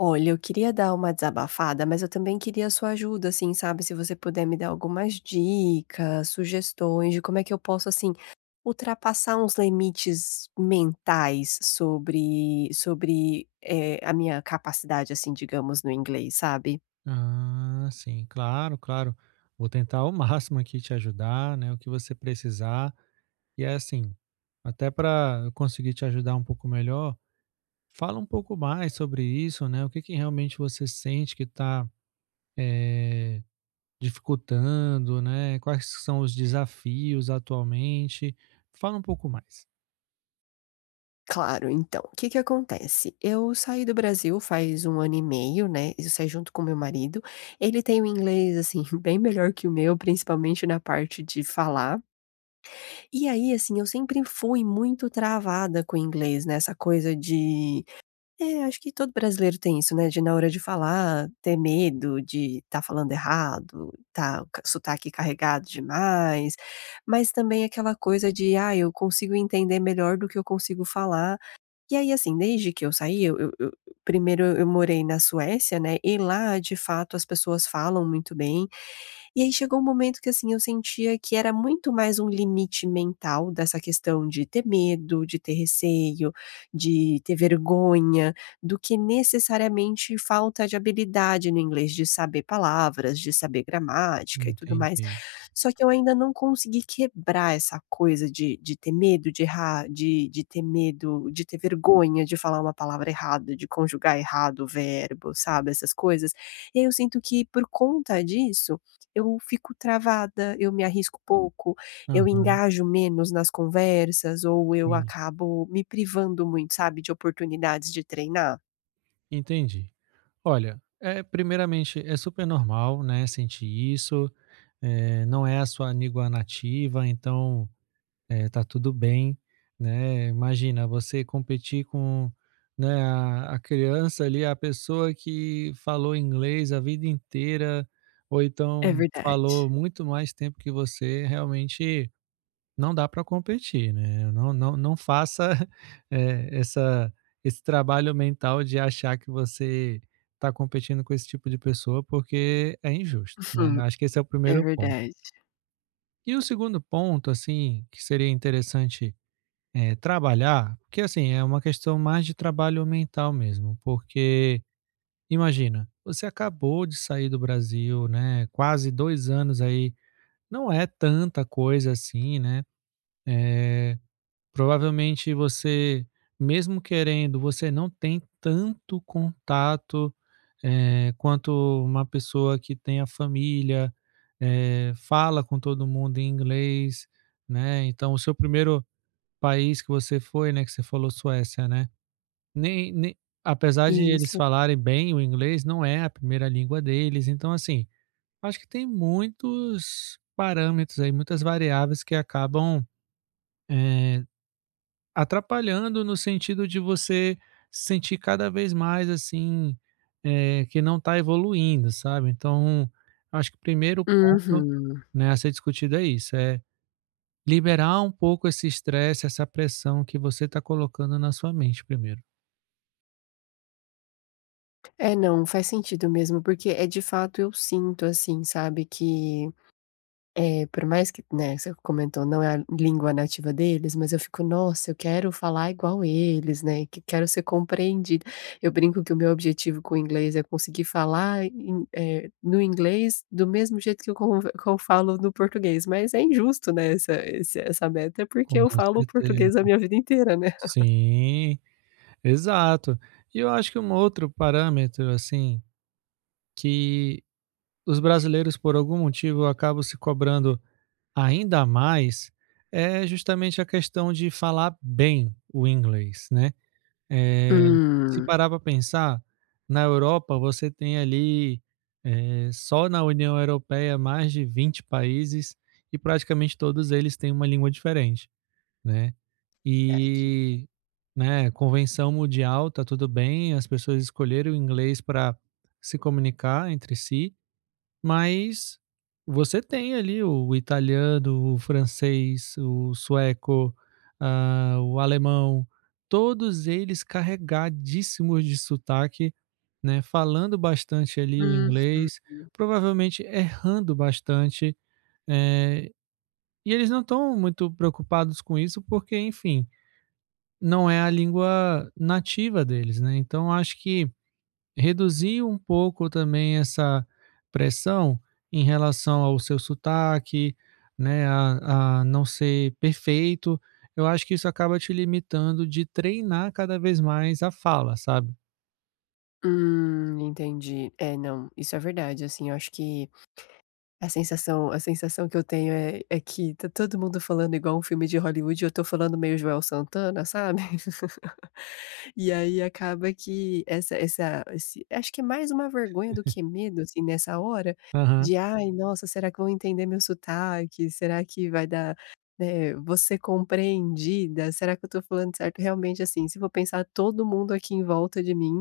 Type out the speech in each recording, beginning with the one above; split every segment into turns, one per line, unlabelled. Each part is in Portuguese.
Olha, eu queria dar uma desabafada, mas eu também queria a sua ajuda, assim, sabe? Se você puder me dar algumas dicas, sugestões de como é que eu posso, assim, ultrapassar uns limites mentais sobre a minha capacidade, assim, digamos, no inglês, sabe?
Ah, sim, claro, claro. Vou tentar ao máximo aqui te ajudar, né? O que você precisar. E é assim, até para eu conseguir te ajudar um pouco melhor, fala um pouco mais sobre isso, né? O que que realmente você sente que está dificultando, né? Quais são os desafios atualmente? Fala um pouco mais.
Claro, então, o que que acontece? Eu saí do Brasil faz um ano e meio, né? Eu saí junto com meu marido. Ele tem o inglês, assim, bem melhor que o meu, principalmente na parte de falar. E aí, assim, eu sempre fui muito travada com o inglês, né, essa coisa de é, acho que todo brasileiro tem isso, né, de na hora de falar, ter medo de estar falando errado, tá o ca sotaque carregado demais, mas também aquela coisa de: "Ah, eu consigo entender melhor do que eu consigo falar". E aí, assim, desde que eu saí, eu primeiro eu morei na Suécia, né, e lá, de fato, as pessoas falam muito bem. E aí chegou um momento que, assim, eu sentia que era muito mais um limite mental dessa questão de ter medo, de ter receio, de ter vergonha, do que necessariamente falta de habilidade no inglês, de saber palavras, de saber gramática e tudo mais.
Entendi.
Só que eu ainda não consegui quebrar essa coisa de ter medo de errar, de ter medo de ter vergonha de falar uma palavra errada, de conjugar errado o verbo, sabe, essas coisas. E aí eu sinto que por conta disso, eu fico travada, eu me arrisco pouco, eu
Aham,
engajo menos nas conversas ou eu
sim.
acabo me privando muito, sabe, de oportunidades de treinar.
Entendi. Olha, é, primeiramente, é super normal, né, sentir isso. Não é a sua língua nativa, então tá tudo bem, né? Imagina você competir com, né, a criança ali, a pessoa que falou inglês a vida inteira, ou
É
então
verdade.
falou muito mais tempo que você, realmente não dá para competir, né? Não, não, não faça essa, esse trabalho mental de achar que você está competindo com esse tipo de pessoa, porque é injusto, né?
Uhum,
Acho que esse é o
é
primeiro ponto.
verdade.
E o segundo ponto, assim, que seria interessante, trabalhar, porque, assim, é uma questão mais de trabalho mental mesmo, porque imagina, você acabou de sair do Brasil, né, quase 2 anos aí, não é tanta coisa assim, né, eh, provavelmente você, mesmo querendo, você não tem tanto contato, quanto uma pessoa que tem a família, fala com todo mundo em inglês, né. Então o seu primeiro país que você foi, né, que você falou Suécia, né, nem apesar de eles
Isso.
falarem bem o inglês, não é a primeira língua deles. Então, assim, acho que tem muitos parâmetros aí, muitas variáveis que acabam, eh, atrapalhando no sentido de você se sentir cada vez mais, assim, que não está evoluindo, sabe. Então, acho que o primeiro ponto,
Uhum.
né, a ser discutido é isso, é liberar um pouco esse estresse, essa pressão que você está colocando na sua mente primeiro.
É, não, faz sentido mesmo, porque é de fato eu sinto assim, sabe, que, é por mais que, né, você comentou, não é a língua nativa deles, mas eu fico: "Nossa, eu quero falar igual eles, né, que quero ser compreendida". Eu brinco que o meu objetivo com o inglês é conseguir falar no inglês do mesmo jeito que eu conver que eu falo no português, mas é injusto, né, essa esse essa meta, porque
Com
eu falo português a
certeza.
minha vida inteira, né.
Sim, exato. E eu acho que um outro parâmetro, assim, que os brasileiros, por algum motivo, acabam se cobrando ainda mais, é justamente a questão de falar bem o inglês, né. Eh, Se
Hum,
parar para pensar, na Europa você tem ali, só na União Europeia mais de 20 países e praticamente todos eles têm uma língua diferente, né.
verdade.
E, né, convenção mundial, tá tudo bem, as pessoas escolheram o inglês para se comunicar entre si, mas você tem ali o italiano, o francês, o sueco, ah, o alemão, todos eles carregadíssimos de sotaque, né, falando bastante ali o
Uhum.
inglês, provavelmente errando bastante, eh, e eles não estão muito preocupados com isso, porque, enfim, não é a língua nativa deles, né. Então acho que reduzir um pouco também essa pressão em relação ao seu sotaque, né, a não ser perfeito. Eu acho que isso acaba te limitando de treinar cada vez mais a fala, sabe.
Entendi. É, não, isso é verdade, assim, eu acho que a sensação que eu tenho é que tá todo mundo falando igual um filme de Hollywood e eu tô falando meio Joel Santana, sabe? E aí acaba que essa essa esse acho que é mais uma vergonha do que medo, assim, nessa hora,
Aham.
de: "Ai, nossa, será que vão entender meu sotaque? Será que vai dar, né, vou compreendida? Será que eu tô falando certo?" Realmente, assim, se for pensar todo mundo aqui em volta de mim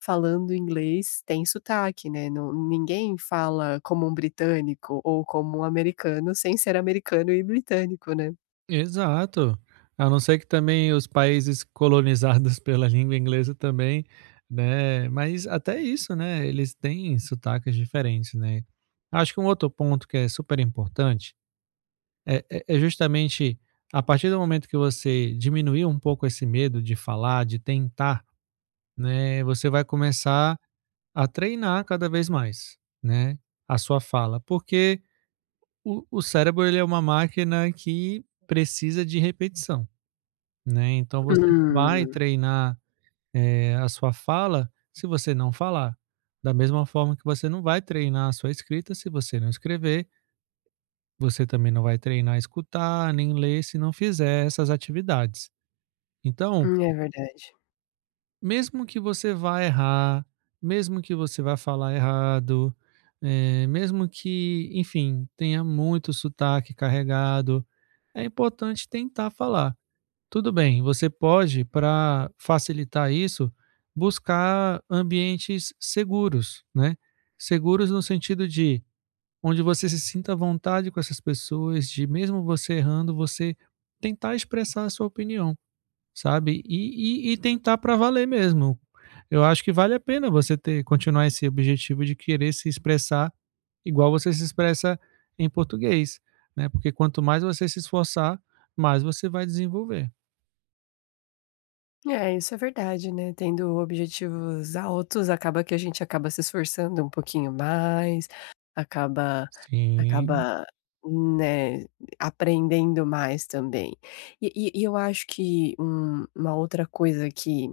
falando inglês tem sotaque, né, não ninguém fala como um britânico ou como um americano sem ser americano e britânico, né.
Exato. A não ser que também os países colonizados pela língua inglesa também, né, mas até isso, né, eles têm sotaques diferentes, né. Acho que um outro ponto que é super importante é, é justamente a partir do momento que você diminuir um pouco esse medo de falar, de tentar, né, você vai começar a treinar cada vez mais, né, a sua fala, porque o cérebro ele é uma máquina que precisa de repetição, né? Então você não vai
Hum,
treinar a sua fala se você não falar. Da mesma forma que você não vai treinar a sua escrita se você não escrever. Você também não vai treinar a escutar, nem ler se não fizer essas atividades. Então,
é verdade.
mesmo que você vá errar, mesmo que você vá falar errado, mesmo que, enfim, tenha muito sotaque carregado, é importante tentar falar. Tudo bem, você pode, para facilitar isso, buscar ambientes seguros, né? Seguros no sentido de onde você se sinta à vontade com essas pessoas, de mesmo você errando, você tentar expressar a sua opinião, sabe? E tentar para valer mesmo. Eu acho que vale a pena você ter continuar esse objetivo de querer se expressar igual você se expressa em português, né? Porque quanto mais você se esforçar, mais você vai desenvolver.
É, isso é verdade, né, tendo objetivos altos, acaba que a gente acaba se esforçando um pouquinho mais, acaba
Sim,
acaba, né, aprendendo mais também. E eu acho que uma outra coisa que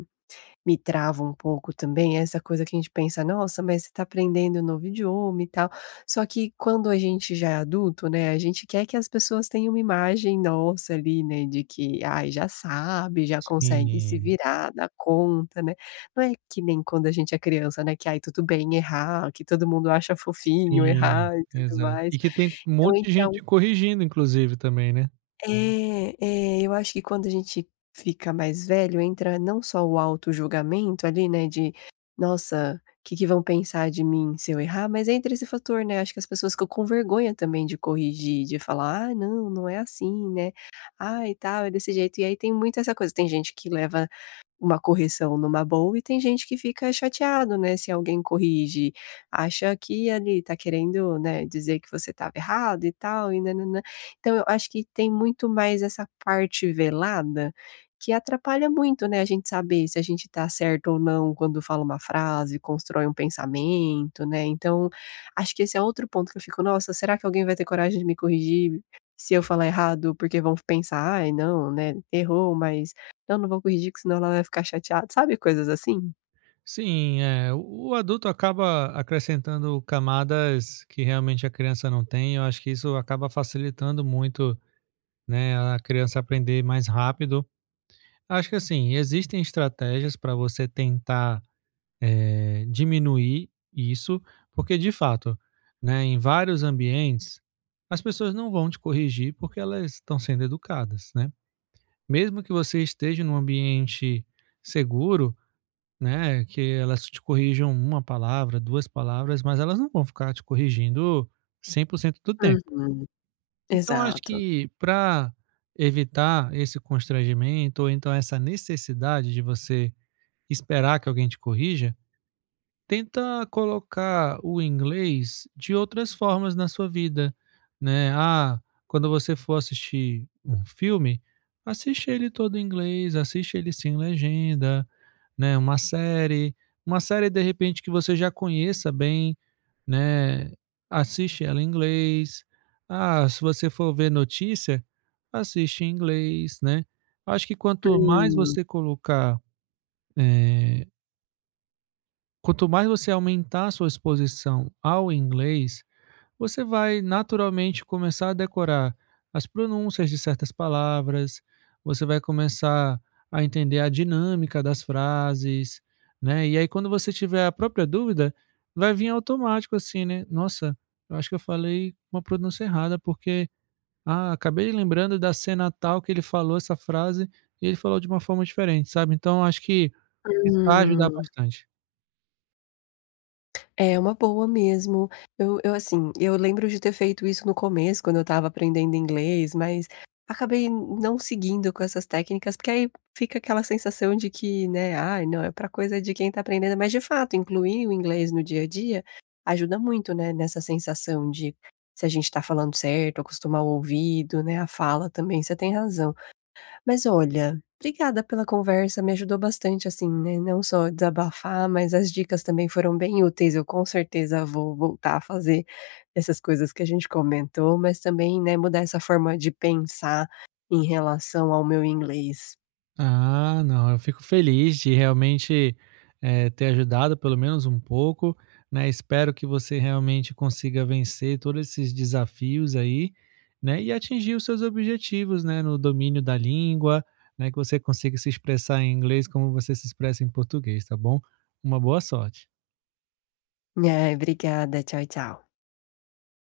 me trava um pouco também essa coisa que a gente pensa: "Nossa, mas você está aprendendo um novo idioma e tal". Só que quando a gente já é adulto, né, a gente quer que as pessoas tenham uma imagem nossa ali, né, de que, ai, já sabe, já consegue se
sim,
virar, dá conta, né. Não é que nem quando a gente é criança, né, que, ai, tudo bem errar, que todo mundo acha fofinho
sim,
errar e tudo
exato.
mais.
E que tem um
Então
monte de
entra
gente corrigindo, inclusive, também, né?
eu acho que quando a gente fica mais velho, entra não só o julgamento ali, né, de: "Nossa, o que que vão pensar de mim se eu errar?", mas entra esse fator, né, acho que as pessoas ficam com vergonha também de corrigir, de falar: "Ah, não, não é assim, né. Ah, e tal, é desse jeito". E aí tem muito essa coisa, tem gente que leva uma correção numa boa e tem gente que fica chateado, né, se alguém corrige, acha que ali está querendo, né, dizer que você estava errado e tal e nã Então eu acho que tem muito mais essa parte velada, que atrapalha muito, né, a gente saber se a gente está certo ou não quando fala uma frase, constrói um pensamento, né, então acho que esse é outro ponto que eu fico: "Nossa, será que alguém vai ter coragem de me corrigir se eu falar errado?" Porque vão pensar: "Ai não, né, errou, mas eu não vou corrigir que senão ela vai ficar chateada", sabe coisas assim?
Sim, é, o adulto acaba acrescentando camadas que realmente a criança não tem. Eu acho que isso acaba facilitando muito, né, a criança aprender mais rápido. Acho que assim, existem estratégias para você tentar diminuir isso, porque de fato, né, em vários ambientes, as pessoas não vão te corrigir porque elas estão sendo educadas, né? Mesmo que você esteja num ambiente seguro, né, que elas te corrijam uma palavra, 2 palavras, mas elas não vão ficar te corrigindo 100% do tempo.
Uhum,
Então acho
exato.
que para evitar esse constrangimento ou então essa necessidade de você esperar que alguém te corrija, tenta colocar o inglês de outras formas na sua vida, né. Ah, quando você for assistir um filme, assiste ele todo em inglês, assiste ele sem legenda, né. Uma série, de repente, que você já conheça bem, né, assiste ela em inglês. Ah, se você for ver notícia, assiste em inglês, né. Acho que quanto mais
Hum,
você colocar, eh quanto mais você aumentar a sua exposição ao inglês, você vai naturalmente começar a decorar as pronúncias de certas palavras, você vai começar a entender a dinâmica das frases, né? E aí, quando você tiver a própria dúvida, vai vir automático assim, né? Nossa, eu acho que eu falei uma pronúncia errada, porque ah, acabei lembrando da cena tal que ele falou essa frase e ele falou de uma forma diferente, sabe? Então, acho que isso vai ajudar
hum.
bastante.
É uma boa mesmo. Eu, assim, eu lembro de ter feito isso no começo, quando eu estava aprendendo inglês, mas acabei não seguindo com essas técnicas, porque aí fica aquela sensação de que, né, "Ai, não, é pra coisa de quem tá aprendendo", mas de fato, incluir o inglês no dia a dia ajuda muito, né, nessa sensação de se a gente tá falando certo, acostumar o ouvido, né, a fala também, você tem razão. Mas olha, obrigada pela conversa, me ajudou bastante, assim, né, não só desabafar, mas as dicas também foram bem úteis, eu com certeza vou voltar a fazer essas coisas que a gente comentou, mas também, né, mudar essa forma de pensar em relação ao meu inglês.
Ah, não, eu fico feliz de realmente, ter ajudado pelo menos um pouco, né. Espero que você realmente consiga vencer todos esses desafios aí, né, e atingir os seus objetivos, né, no domínio da língua, né, que você consiga se expressar em inglês como você se expressa em português, tá bom? Uma boa sorte.
Ai, obrigada, tchau, tchau.